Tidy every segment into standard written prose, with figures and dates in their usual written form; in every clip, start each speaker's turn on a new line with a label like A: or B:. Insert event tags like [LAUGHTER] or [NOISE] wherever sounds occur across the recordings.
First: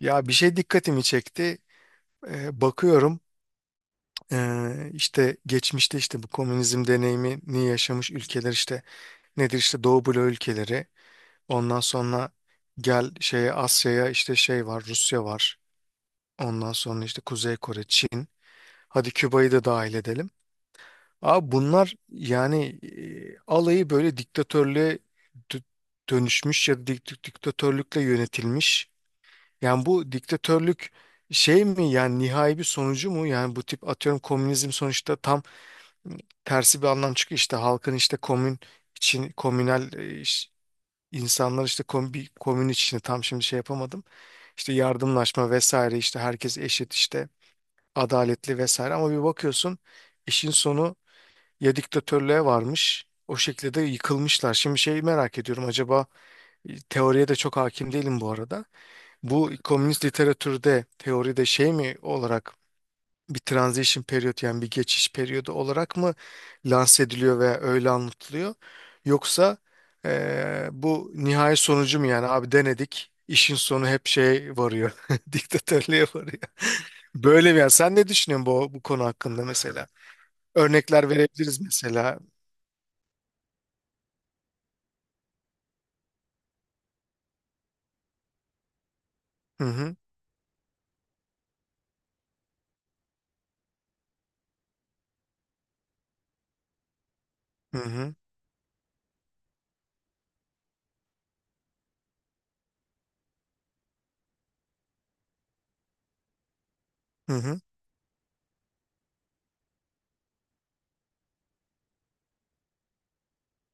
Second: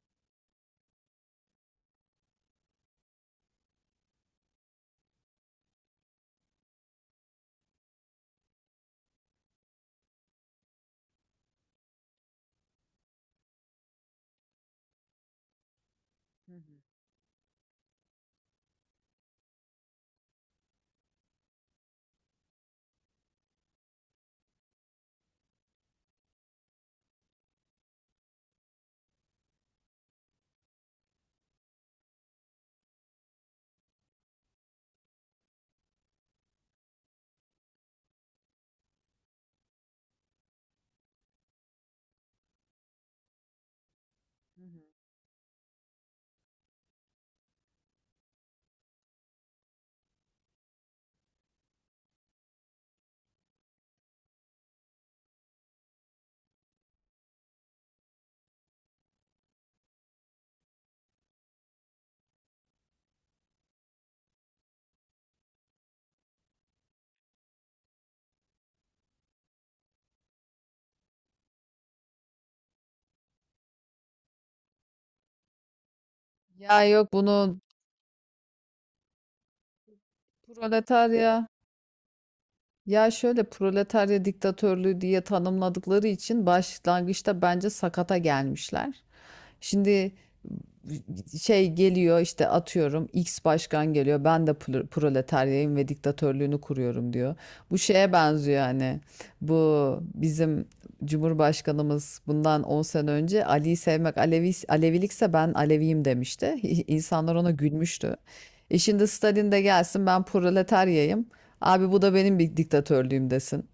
A: Ya bir şey dikkatimi çekti. Bakıyorum, işte geçmişte işte bu komünizm deneyimini yaşamış ülkeler, işte nedir, işte Doğu Bloğu ülkeleri. Ondan sonra gel şeye, Asya'ya, işte şey var, Rusya var. Ondan sonra işte Kuzey Kore, Çin. Hadi Küba'yı da dahil edelim. Abi bunlar yani alayı böyle diktatörlüğe dö- dönüşmüş ya da diktatörlükle yönetilmiş. Yani bu diktatörlük şey mi yani, nihai bir sonucu mu? Yani bu tip, atıyorum, komünizm sonuçta tam tersi bir anlam çıkıyor. İşte halkın, işte komün için, komünel, insanlar işte kom, bir komün içinde, tam şimdi şey yapamadım. İşte yardımlaşma vesaire, işte herkes eşit, işte adaletli vesaire, ama bir bakıyorsun işin sonu ya diktatörlüğe varmış. O şekilde de yıkılmışlar. Şimdi şeyi merak ediyorum acaba. Teoriye de çok hakim değilim bu arada. Bu komünist literatürde, teoride, şey mi olarak, bir transition period, yani bir geçiş periyodu olarak mı lanse ediliyor veya öyle anlatılıyor? Yoksa bu nihai sonucu mu, yani abi denedik, işin sonu hep şey varıyor, [LAUGHS] diktatörlüğe varıyor.
B: Ya yok bunun
A: Böyle mi yani? Sen ne düşünüyorsun bu, bu konu hakkında mesela? Örnekler
B: proletarya
A: verebiliriz mesela.
B: Ya şöyle proletarya diktatörlüğü diye tanımladıkları için başlangıçta bence sakata gelmişler.
A: Hı hı,
B: Şimdi şey geliyor işte atıyorum X başkan geliyor ben de proletaryayım ve diktatörlüğünü kuruyorum diyor. Bu
A: hı
B: şeye
A: hı,
B: benziyor hani bu bizim Cumhurbaşkanımız bundan 10 sene önce Ali'yi sevmek Alevi, Alevilikse ben Aleviyim demişti. [LAUGHS]
A: hı.
B: İnsanlar ona
A: Hı.
B: gülmüştü. E şimdi Stalin de gelsin ben proletaryayım. Abi bu da benim bir diktatörlüğüm desin.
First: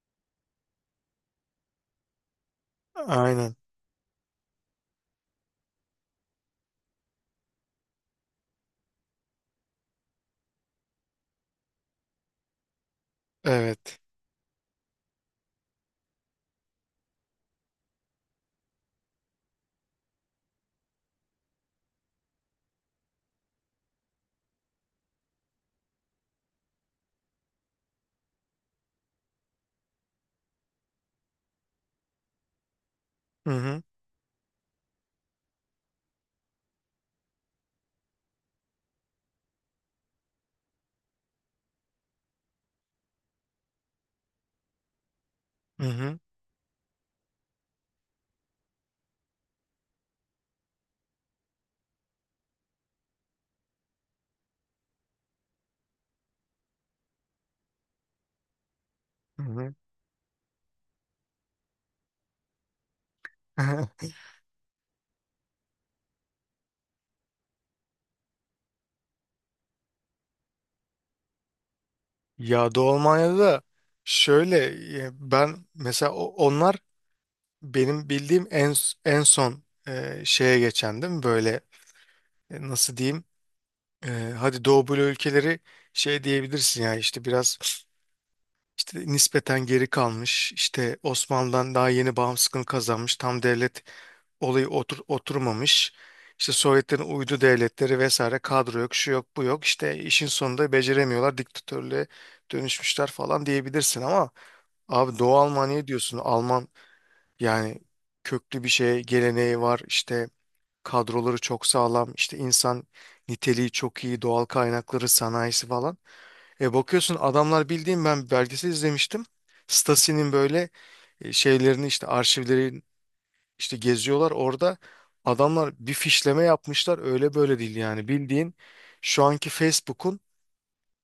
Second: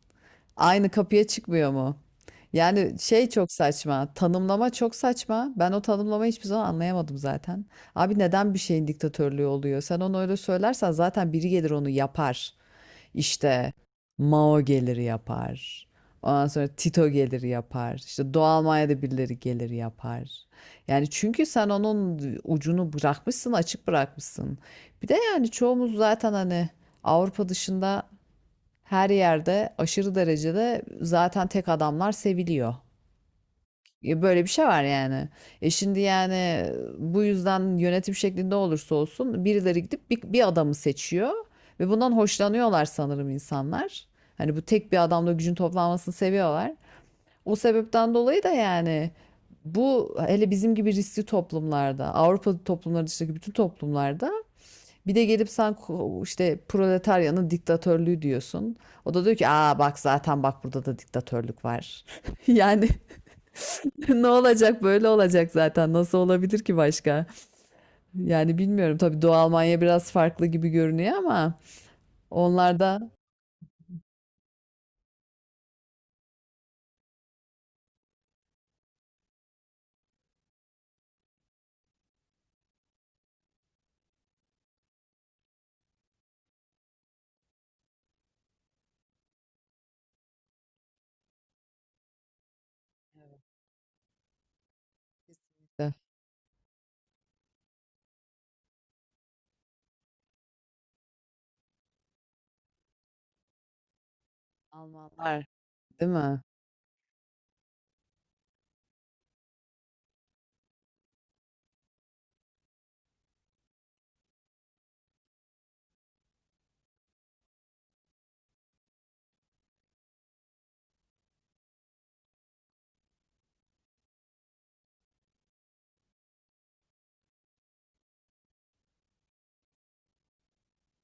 B: Aynı kapıya çıkmıyor mu? Yani şey çok
A: Aynen.
B: saçma. Tanımlama çok saçma. Ben o tanımlamayı hiçbir zaman anlayamadım zaten. Abi neden bir şeyin diktatörlüğü oluyor? Sen onu öyle söylersen zaten biri gelir onu yapar. İşte
A: Evet.
B: Mao gelir yapar. Ondan sonra Tito gelir yapar. İşte Doğu Almanya'da birileri gelir yapar. Yani çünkü sen onun ucunu bırakmışsın, açık bırakmışsın. Bir de yani çoğumuz zaten hani Avrupa dışında her yerde aşırı derecede zaten tek adamlar seviliyor.
A: Hı hı,
B: Böyle bir şey var yani. E şimdi yani bu yüzden yönetim şeklinde olursa olsun birileri gidip bir adamı seçiyor ve bundan hoşlanıyorlar sanırım insanlar. Hani bu tek bir adamla gücün
A: hı
B: toplanmasını
A: hı.
B: seviyorlar. O sebepten dolayı da yani bu hele bizim gibi riskli toplumlarda, Avrupa toplumları dışındaki bütün toplumlarda bir de gelip sen işte proletaryanın diktatörlüğü diyorsun. O da diyor
A: Hı
B: ki
A: hı.
B: aa bak zaten bak burada da diktatörlük var. [LAUGHS] Yani
A: [LAUGHS]
B: [LAUGHS] ne olacak böyle olacak zaten nasıl olabilir ki başka? Yani bilmiyorum tabii Doğu Almanya biraz farklı gibi görünüyor ama
A: Ya
B: onlar
A: Doğu
B: da
A: Almanya'da da şöyle, ben mesela onlar benim bildiğim en en son, şeye geçen değil mi? Böyle, nasıl diyeyim? E, Hadi Doğu Bloğu ülkeleri, şey diyebilirsin ya, işte biraz işte nispeten geri kalmış, işte Osmanlı'dan daha yeni bağımsızlığını kazanmış. Tam devlet olayı
B: Eh,
A: oturmamış. İşte Sovyetlerin uydu devletleri vesaire, kadro yok, şu yok, bu yok. İşte işin sonunda beceremiyorlar, diktatörlüğe dönüşmüşler falan diyebilirsin ama abi Doğu
B: Almanlar
A: Almanya
B: değil
A: diyorsun.
B: mi?
A: Alman yani, köklü bir şey, geleneği var. İşte kadroları çok sağlam. İşte insan niteliği çok iyi. Doğal kaynakları, sanayisi falan. E bakıyorsun adamlar, bildiğim, ben belgesel izlemiştim. Stasi'nin böyle, şeylerini, işte arşivleri işte geziyorlar. Orada adamlar bir fişleme yapmışlar. Öyle böyle değil yani. Bildiğin şu anki Facebook'un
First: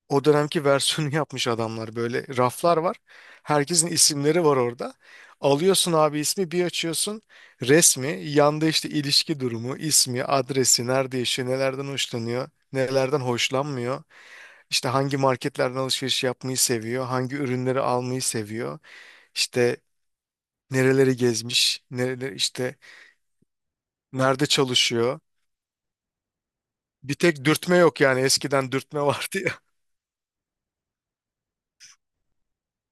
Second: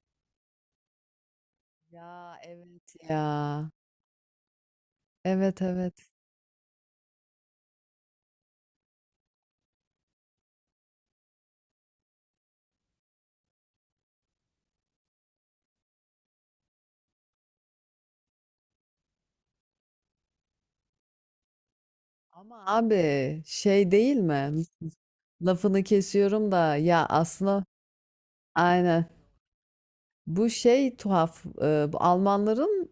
A: o dönemki versiyonu yapmış adamlar, böyle
B: Ya
A: raflar
B: evet
A: var.
B: ya.
A: Herkesin isimleri var orada.
B: Evet,
A: Alıyorsun
B: evet.
A: abi ismi, bir açıyorsun, resmi yanda, işte ilişki durumu, ismi, adresi, nerede yaşıyor, nelerden hoşlanıyor, nelerden hoşlanmıyor. İşte hangi marketlerden alışveriş yapmayı seviyor, hangi ürünleri almayı seviyor, işte nereleri gezmiş, nereleri,
B: Ama
A: işte
B: abi şey değil
A: nerede
B: mi?
A: çalışıyor.
B: Lafını kesiyorum da ya
A: Bir tek
B: aslında
A: dürtme yok yani, eskiden dürtme [LAUGHS]
B: aynen.
A: vardı.
B: Bu şey tuhaf. Bu Almanların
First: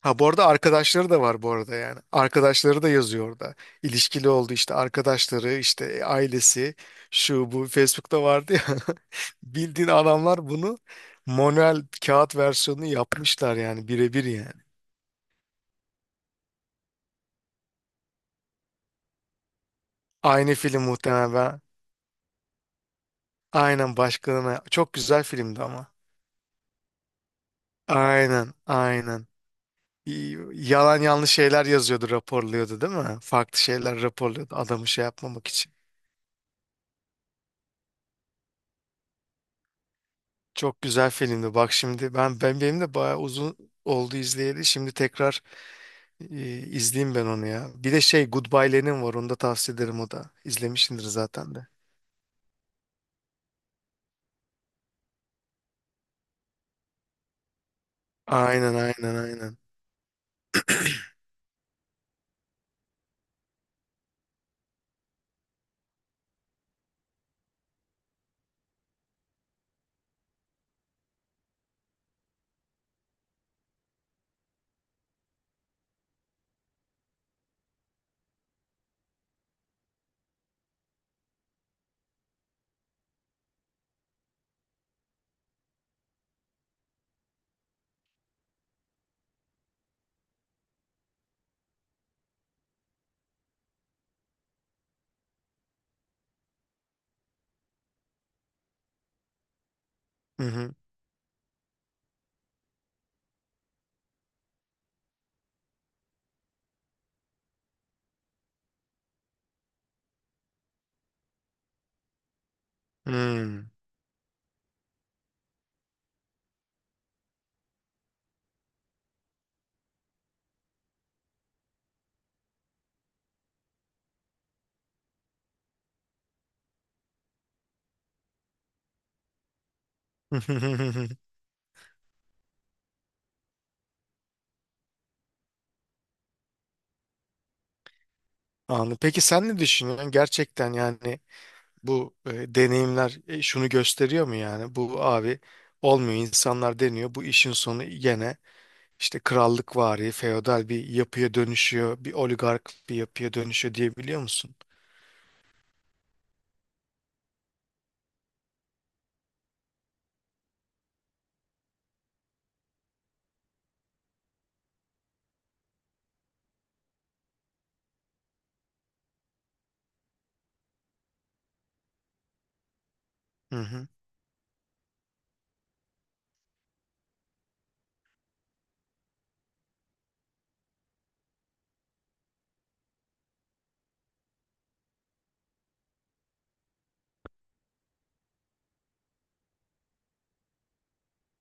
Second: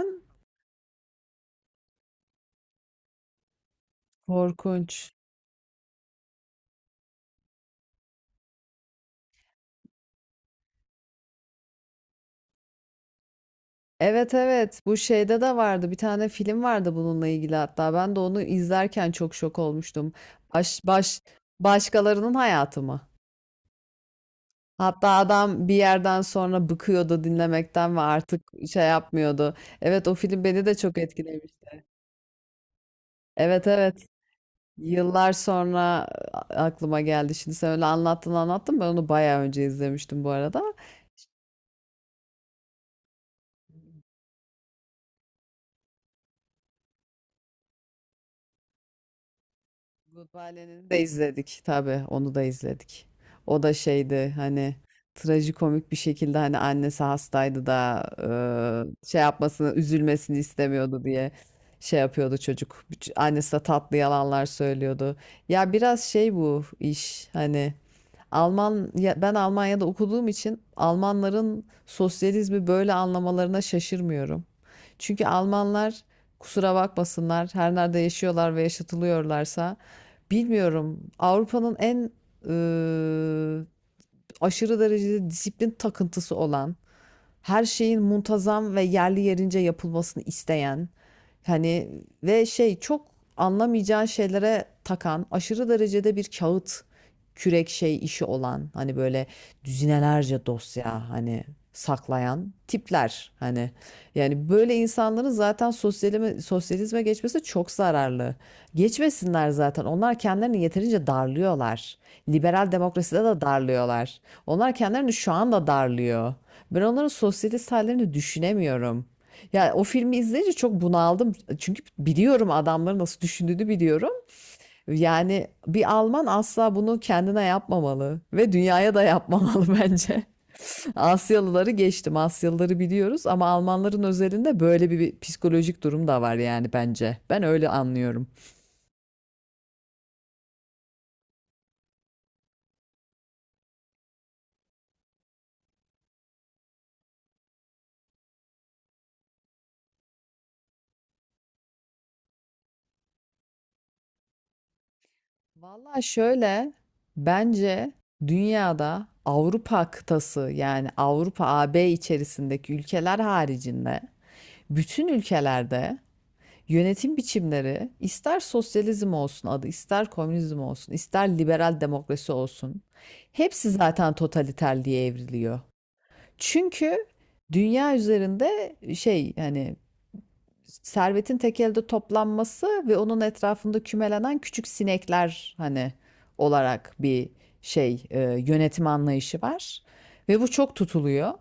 A: Ha, bu arada arkadaşları da var bu arada yani. Arkadaşları da yazıyor orada. İlişkili oldu işte
B: korkunç.
A: arkadaşları, işte, ailesi, şu bu Facebook'ta vardı ya. [LAUGHS] Bildiğin adamlar bunu manuel kağıt versiyonunu yapmışlar, yani birebir
B: Evet,
A: yani.
B: evet. Bu şeyde de vardı. Bir tane film vardı bununla ilgili hatta. Ben de onu izlerken çok şok olmuştum.
A: Aynı
B: Baş,
A: film
B: baş,
A: muhtemelen.
B: Başkalarının hayatı mı?
A: Aynen, başkalarına. Çok
B: Hatta
A: güzel filmdi
B: adam bir
A: ama.
B: yerden sonra bıkıyordu dinlemekten ve artık
A: Aynen,
B: şey
A: aynen.
B: yapmıyordu. Evet, o film beni de
A: Yalan
B: çok
A: yanlış şeyler
B: etkilemişti.
A: yazıyordu, raporluyordu değil mi? Farklı
B: Evet,
A: şeyler
B: evet.
A: raporluyordu, adamı şey
B: Yıllar
A: yapmamak için.
B: sonra aklıma geldi. Şimdi sen öyle anlattın anlattın. Ben onu bayağı önce izlemiştim bu arada.
A: Çok güzel filmdi. Bak şimdi, ben benim de bayağı uzun oldu izleyeli. Şimdi tekrar izleyeyim ben onu ya. Bir de şey Goodbye Lenin var. Onu da tavsiye ederim, o da.
B: Goodbye'lerini de
A: İzlemişsindir zaten
B: izledik
A: de.
B: tabii onu da izledik. O da şeydi hani trajikomik bir şekilde hani annesi hastaydı da
A: Aynen, aynen,
B: şey
A: aynen.
B: yapmasını üzülmesini istemiyordu diye şey yapıyordu çocuk. Annesi de tatlı yalanlar söylüyordu. Ya biraz şey bu iş hani Alman ben Almanya'da okuduğum için Almanların sosyalizmi böyle anlamalarına şaşırmıyorum. Çünkü Almanlar kusura bakmasınlar her nerede yaşıyorlar ve yaşatılıyorlarsa bilmiyorum Avrupa'nın en eee, aşırı derecede disiplin takıntısı olan her şeyin muntazam ve yerli yerince yapılmasını isteyen hani ve şey çok anlamayacağı şeylere takan aşırı derecede bir kağıt kürek şey işi olan hani böyle
A: Hı
B: düzinelerce
A: hı.
B: dosya hani saklayan tipler hani yani böyle insanların zaten sosyalizme geçmesi çok zararlı. Geçmesinler zaten. Onlar kendilerini yeterince darlıyorlar. Liberal demokraside de
A: Hmm.
B: darlıyorlar. Onlar kendilerini şu anda darlıyor. Ben onların sosyete hallerini düşünemiyorum. Yani o filmi izleyince çok bunaldım. Çünkü biliyorum adamların nasıl düşündüğünü biliyorum. Yani bir Alman asla bunu kendine yapmamalı ve dünyaya da yapmamalı [LAUGHS] bence.
A: [LAUGHS]
B: Asyalıları geçtim. Asyalıları biliyoruz ama Almanların özelinde böyle bir psikolojik durum da var yani bence. Ben öyle anlıyorum.
A: Anladım. Peki sen ne düşünüyorsun? Gerçekten yani bu, deneyimler, şunu gösteriyor mu yani? Bu abi olmuyor, insanlar deniyor, bu işin sonu gene işte krallıkvari, feodal bir yapıya dönüşüyor, bir oligark bir yapıya dönüşüyor diyebiliyor musun?
B: Valla şöyle bence dünyada Avrupa kıtası yani Avrupa AB içerisindeki ülkeler haricinde bütün ülkelerde yönetim biçimleri ister sosyalizm olsun adı ister komünizm olsun ister liberal demokrasi olsun
A: Hı
B: hepsi
A: hı.
B: zaten totaliter diye evriliyor. Çünkü dünya üzerinde şey yani servetin tek elde toplanması ve onun etrafında kümelenen küçük sinekler hani olarak bir şey yönetim anlayışı var ve bu çok tutuluyor.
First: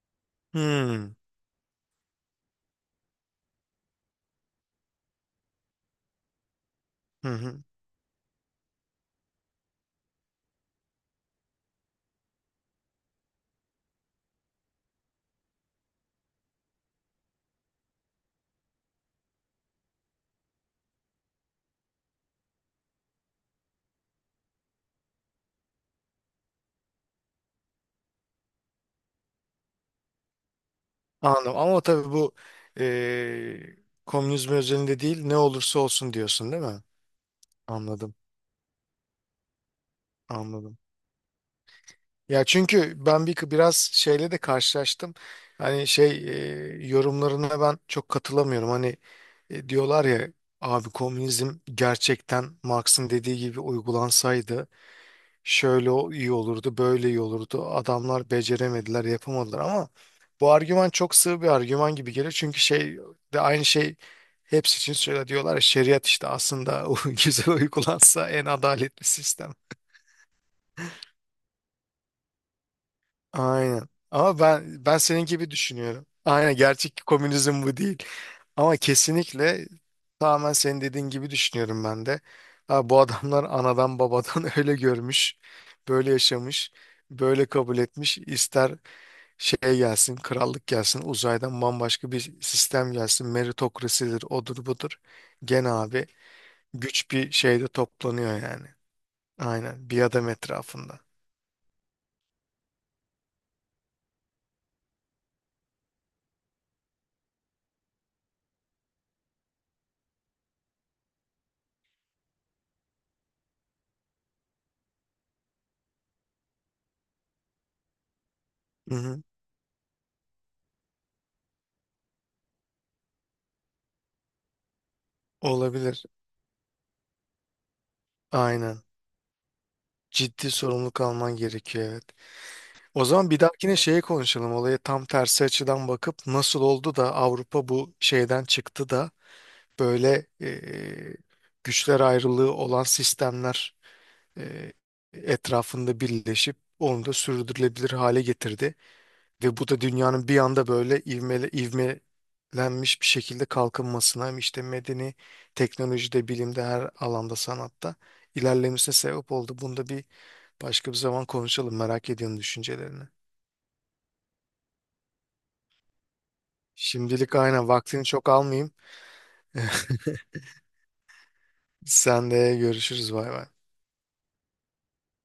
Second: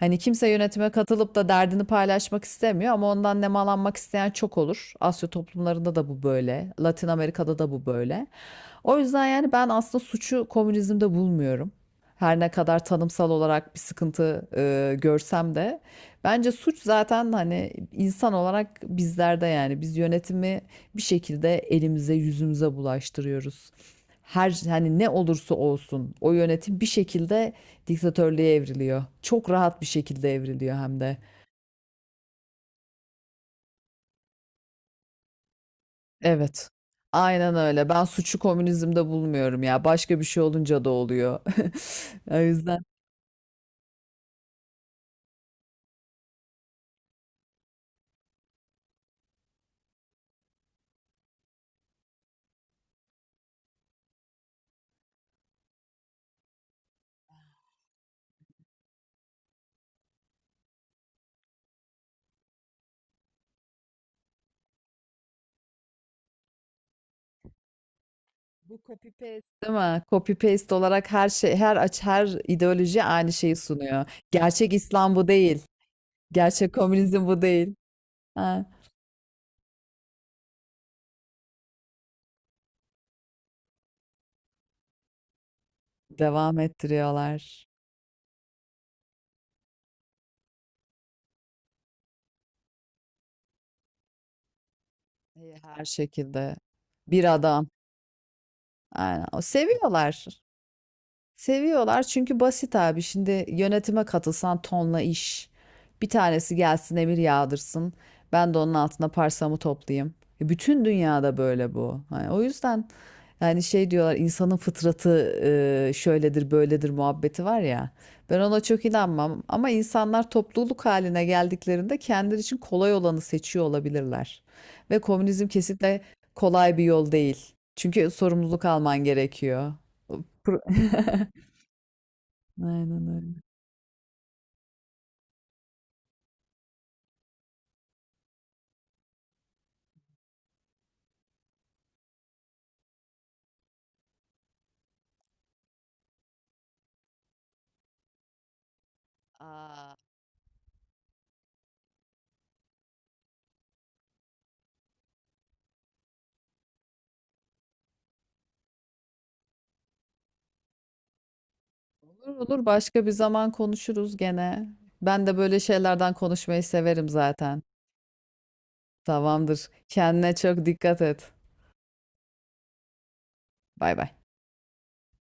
B: Hani kimse yönetime
A: Hmm.
B: katılıp da derdini paylaşmak istemiyor ama ondan nemalanmak isteyen çok olur. Asya toplumlarında da bu böyle, Latin
A: Hı
B: Amerika'da
A: hı.
B: da bu böyle. O yüzden yani ben aslında suçu komünizmde bulmuyorum. Her ne kadar tanımsal olarak bir sıkıntı görsem de bence suç zaten hani insan olarak bizlerde yani biz yönetimi bir şekilde elimize yüzümüze bulaştırıyoruz. Her hani ne olursa olsun o yönetim bir şekilde diktatörlüğe evriliyor. Çok rahat bir şekilde evriliyor hem de.
A: Anladım. Ama tabii bu eee komünizm özelinde değil, ne olursa olsun diyorsun değil
B: Evet.
A: mi?
B: Aynen öyle. Ben
A: Anladım.
B: suçu komünizmde bulmuyorum ya. Başka bir şey
A: Anladım.
B: olunca da oluyor. [LAUGHS] O
A: Ya
B: yüzden
A: çünkü ben bir biraz şeyle de karşılaştım. Hani şey, yorumlarına ben çok katılamıyorum. Hani, diyorlar ya, abi komünizm gerçekten Marx'ın dediği gibi uygulansaydı şöyle iyi olurdu, böyle iyi olurdu. Adamlar beceremediler, yapamadılar, ama bu argüman çok sığ bir argüman gibi gelir. Çünkü şey de aynı şey, hepsi için söyle diyorlar ya, şeriat işte aslında [LAUGHS] o güzel uygulansa en
B: bu
A: adaletli
B: copy paste
A: sistem.
B: değil mi? Copy paste olarak her şey, her aç, her ideoloji aynı şeyi
A: Aynen.
B: sunuyor.
A: Ama
B: Gerçek
A: ben
B: İslam
A: senin
B: bu
A: gibi
B: değil.
A: düşünüyorum. Aynen,
B: Gerçek
A: gerçek
B: komünizm bu
A: komünizm
B: değil.
A: bu değil.
B: Ha,
A: Ama kesinlikle tamamen senin dediğin gibi düşünüyorum ben de. Ha, bu adamlar anadan babadan [LAUGHS] öyle görmüş, böyle
B: devam
A: yaşamış, böyle
B: ettiriyorlar.
A: kabul etmiş. İster şey gelsin, krallık gelsin, uzaydan bambaşka bir sistem gelsin, meritokrasidir, odur budur.
B: İyi,
A: Gene
B: her
A: abi
B: şekilde.
A: güç bir
B: Bir adam.
A: şeyde toplanıyor yani.
B: Aynen. O
A: Aynen, bir
B: seviyorlar.
A: adam etrafında.
B: Seviyorlar çünkü basit abi. Şimdi yönetime katılsan tonla iş. Bir tanesi gelsin emir yağdırsın. Ben de onun altına parsamı toplayayım. Bütün dünyada böyle bu. Hani o yüzden yani şey diyorlar insanın fıtratı şöyledir böyledir muhabbeti var ya. Ben ona çok
A: Hı hı.
B: inanmam ama insanlar topluluk haline geldiklerinde kendileri için kolay olanı seçiyor olabilirler. Ve komünizm kesinlikle
A: Olabilir.
B: kolay bir yol değil. Çünkü sorumluluk
A: Aynen.
B: alman gerekiyor.
A: Ciddi
B: Pro-
A: sorumluluk alman
B: [LAUGHS]
A: gerekiyor, evet. O
B: Aynen öyle.
A: zaman bir dahakine şeye konuşalım. Olaya tam tersi açıdan bakıp nasıl oldu da Avrupa bu şeyden çıktı da böyle, güçler ayrılığı olan sistemler e, etrafında birleşip onu da sürdürülebilir hale getirdi. Ve bu da
B: Aa,
A: dünyanın bir anda böyle ivmelenmiş bir şekilde kalkınmasına, hem işte medeni, teknolojide, bilimde, her alanda, sanatta ilerlemesine sebep oldu. Bunu da bir başka bir zaman konuşalım. Merak
B: olur
A: ediyorum
B: olur
A: düşüncelerini.
B: başka bir zaman konuşuruz gene. Ben de böyle şeylerden konuşmayı severim
A: Şimdilik
B: zaten.
A: aynen, vaktini çok almayayım.
B: Tamamdır. Kendine çok dikkat et.
A: Sen de görüşürüz. Bay bay.
B: Bay bay.